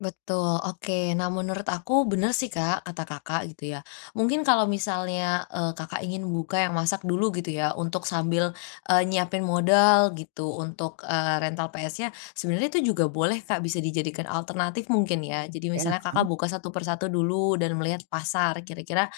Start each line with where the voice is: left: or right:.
left: Betul, oke nah menurut aku bener sih Kak kata Kakak gitu ya, mungkin kalau misalnya, eee, Kakak ingin membuka yang masak dulu gitu ya untuk sambil, eee, nyiapin modal gitu untuk, eee, rental PS-nya, sebenarnya itu juga boleh Kak bisa dijadikan alternatif mungkin ya, jadi
right: Oke,
left: misalnya
right: heeh.
left: Kakak buka satu persatu dulu dan melihat pasar kira-kira,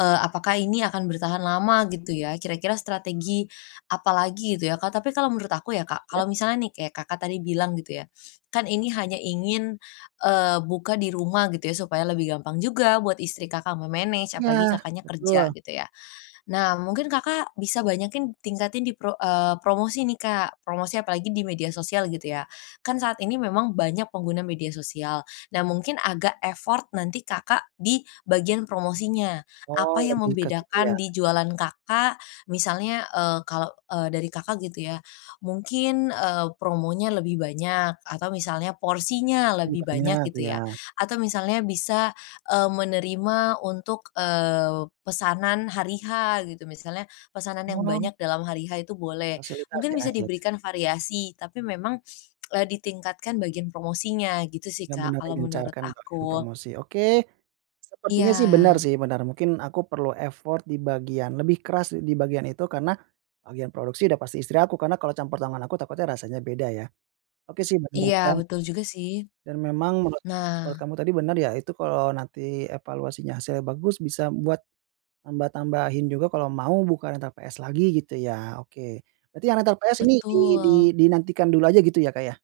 left: eee, apakah ini akan bertahan lama gitu ya kira-kira strategi, apalagi gitu ya Kak tapi kalau menurut aku ya Kak kalau
right: Terus?
left: misalnya nih kayak Kakak tadi bilang gitu ya, kan ini hanya ingin, eee, buka di rumah gitu ya supaya lebih gampang juga buat istri Kakak me-manage
right: Iya
left: apalagi Kakaknya kerja
right: betul.
left: gitu ya. Nah mungkin Kakak bisa banyakin tingkatin di pro eee, promosi nih Kak, promosi apalagi di media sosial gitu ya, kan saat ini memang banyak pengguna media sosial. Nah mungkin agak effort nanti Kakak di bagian promosinya,
right: Oh
left: apa yang
right: lebih kesitu ya.
left: membedakan di jualan Kakak misalnya, eee, kalau, eee, dari Kakak gitu ya, mungkin, eee, promonya lebih banyak, atau misalnya porsinya
right: Lebih
left: lebih banyak
right: banyak,
left: gitu ya,
right: iya.
left: atau misalnya bisa, eee, menerima untuk, eee, pesanan hari H gitu, misalnya pesanan yang
right: Oh.
left: banyak dalam hari H itu boleh,
right: Fasilitas
left: mungkin
right: ya
left: bisa
right: ya.
left: diberikan variasi tapi memang, e ditingkatkan bagian promosinya gitu sih
right: Benar
left: Kak
right: benar
left: kalau menurut
right: digencarkan bagian
left: aku.
right: promosi oke, sepertinya sih benar
left: Iya.
right: sih benar mungkin aku perlu effort di bagian lebih keras di bagian itu karena, bagian produksi sudah pasti istri aku karena kalau campur tangan aku takutnya rasanya beda ya, oke sih benar
left: Iya
right: juga.
left: betul juga sih,
right: Dan memang menurut kamu
left: nah.
right: menurut kamu tadi benar ya itu kalau nanti evaluasinya hasilnya bagus bisa buat, tambah-tambahin juga kalau mau bukan rental PS lagi gitu ya oke, berarti yang rental PS ini di di
left: Betul.
right: dinantikan dulu aja gitu ya Kak ya.